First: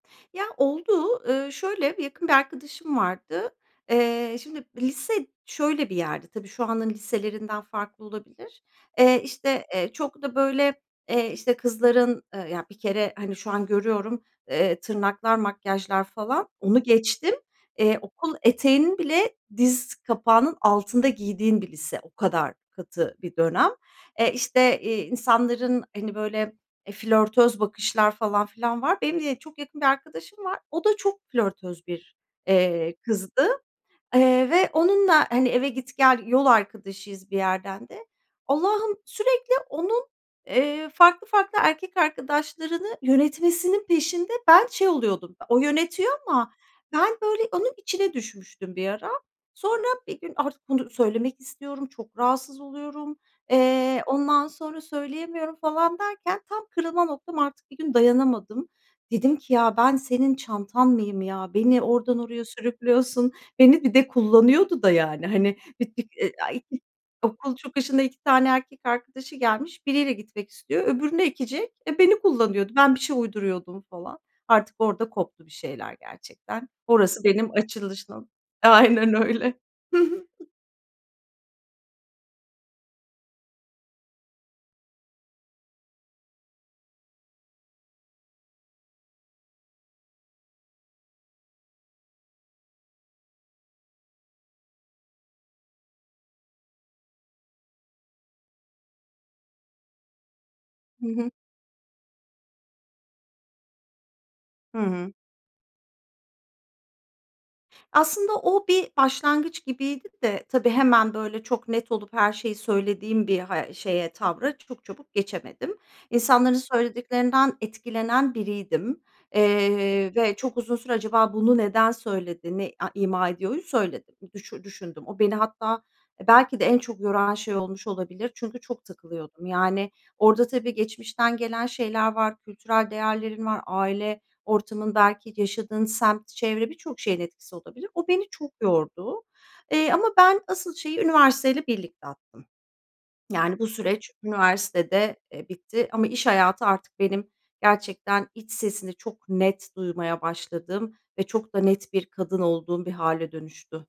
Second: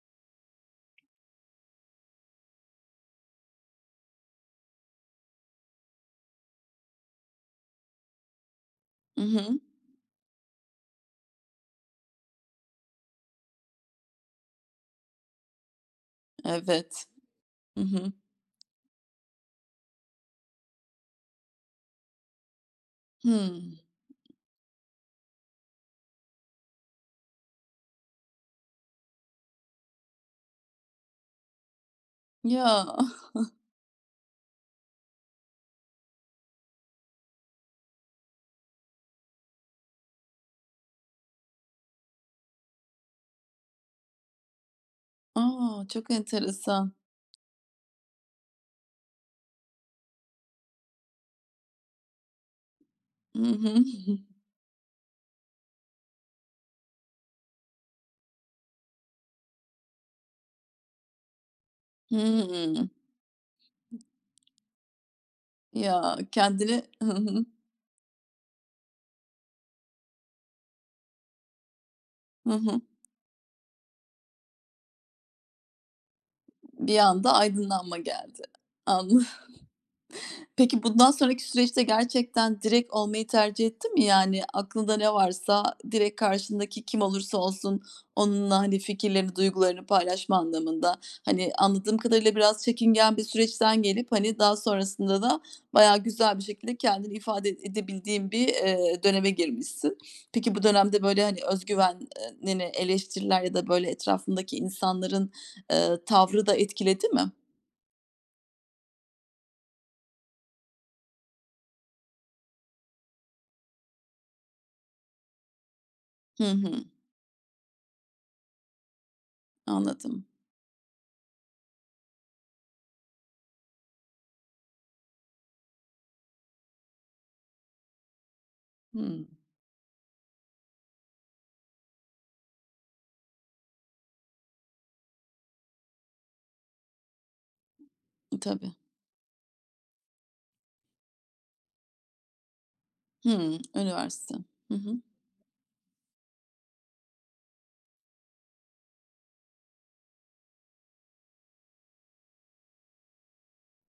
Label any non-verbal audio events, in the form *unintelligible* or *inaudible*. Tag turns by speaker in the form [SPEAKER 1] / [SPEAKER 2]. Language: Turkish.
[SPEAKER 1] Ya, oldu. Iıı, şöyle, yakın bir arkadaşım vardı. Eee, şimdi, lise şöyle bir yerdi. Tabii şu anın liselerinden farklı olabilir.
[SPEAKER 2] Hı
[SPEAKER 1] Eee,
[SPEAKER 2] hı.
[SPEAKER 1] işte, eee, çok da böyle, eee, işte, kızların, ııı, ya bir kere, hani, şu an görüyorum, eee, tırnaklar, makyajlar falan, onu
[SPEAKER 2] Evet.
[SPEAKER 1] geçtim;
[SPEAKER 2] Hı
[SPEAKER 1] eee,
[SPEAKER 2] hı.
[SPEAKER 1] okul eteğinin bile diz kapağının altında giydiğin bir lise. O kadar katı bir
[SPEAKER 2] Hıı.
[SPEAKER 1] dönem. Eee, işte, iii, insanların, hani, böyle, eee, flörtöz bakışlar falan filan var. Benim de çok yakın bir arkadaşım var. O da çok flörtöz bir,
[SPEAKER 2] Ya.
[SPEAKER 1] eee, kızdı.
[SPEAKER 2] *giggles*
[SPEAKER 1] Eee, ve onunla, hani, eve git gel yol arkadaşıyız bir yerden de. Allah'ım, sürekli onun, eee, farklı farklı erkek arkadaşlarını yönetmesinin peşinde ben şey oluyordum. O
[SPEAKER 2] A,
[SPEAKER 1] yönetiyor
[SPEAKER 2] çok
[SPEAKER 1] ama
[SPEAKER 2] enteresan.
[SPEAKER 1] ben, böyle, onun içine düşmüştüm bir ara. Sonra bir gün artık bunu söylemek istiyorum, çok rahatsız oluyorum,
[SPEAKER 2] Hı hı.
[SPEAKER 1] eee,
[SPEAKER 2] *giggles*
[SPEAKER 1] ondan sonra söyleyemiyorum falan derken, tam kırılma noktam artık. Bir gün dayanamadım. Dedim ki: "Ya ben senin çantan mıyım ya? Beni oradan oraya
[SPEAKER 2] Hıı.
[SPEAKER 1] sürüklüyorsun." Beni bir de kullanıyordu da yani. Hani bit bit
[SPEAKER 2] Ya
[SPEAKER 1] *unintelligible*
[SPEAKER 2] kendini Hı hı.
[SPEAKER 1] okul çıkışına 2 tane erkek arkadaşı gelmiş. Biriyle gitmek istiyor, öbürünü ekecek. Eee, beni
[SPEAKER 2] Hı
[SPEAKER 1] kullanıyordu.
[SPEAKER 2] hı.
[SPEAKER 1] Ben bir şey uyduruyordum falan. Artık orada koptu bir şeyler gerçekten.
[SPEAKER 2] Bir
[SPEAKER 1] Orası
[SPEAKER 2] anda
[SPEAKER 1] benim
[SPEAKER 2] aydınlanma
[SPEAKER 1] *unintelligible*
[SPEAKER 2] geldi.
[SPEAKER 1] Aynen
[SPEAKER 2] Anladım.
[SPEAKER 1] öyle. Hı hı.
[SPEAKER 2] Peki bundan sonraki süreçte gerçekten direkt olmayı tercih ettin mi? Yani, aklında ne varsa direkt karşındaki kim olursa olsun onunla, hani, fikirlerini, duygularını paylaşma anlamında. Hani, anladığım kadarıyla biraz çekingen bir süreçten gelip, hani, daha sonrasında da bayağı güzel bir şekilde kendini ifade ed edebildiğin bir, iii, döneme girmişsin. Peki bu dönemde,
[SPEAKER 1] Hı
[SPEAKER 2] böyle,
[SPEAKER 1] hı.
[SPEAKER 2] hani, özgüven eee, nini eleştiriler ya da, böyle, etrafındaki
[SPEAKER 1] Hı hı.
[SPEAKER 2] insanların, ııı, tavrı da etkiledi mi?
[SPEAKER 1] Aslında o bir başlangıç gibiydi de, tabii hemen, böyle, çok net olup her şeyi söylediğim bir ha şeye, tavra çok çabuk geçemedim.
[SPEAKER 2] Hı
[SPEAKER 1] İnsanların
[SPEAKER 2] hı.
[SPEAKER 1] söylediklerinden etkilenen biriydim. Eee,
[SPEAKER 2] Anladım.
[SPEAKER 1] ve çok uzun süre "Acaba bunu neden söyledi, ne a ima ediyoru?" söyledim düşü düşündüm. O beni hatta belki de en çok yoran şey olmuş olabilir. Çünkü çok
[SPEAKER 2] Hıı.
[SPEAKER 1] takılıyordum. Yani, orada tabii geçmişten gelen şeyler var, kültürel değerlerin var, aile ortamın, belki, yaşadığın semt, çevre... Birçok şeyin etkisi olabilir. O beni
[SPEAKER 2] E,
[SPEAKER 1] çok
[SPEAKER 2] tabii.
[SPEAKER 1] yordu, eee, ama ben asıl şeyi üniversiteyle birlikte attım. Yani,
[SPEAKER 2] Hıı.
[SPEAKER 1] bu süreç
[SPEAKER 2] Üniversite. Hı hı.
[SPEAKER 1] üniversitede, eee, bitti ama iş hayatı artık benim gerçekten iç sesimi çok net duymaya başladığım ve çok da net bir kadın olduğum bir hâle dönüştü.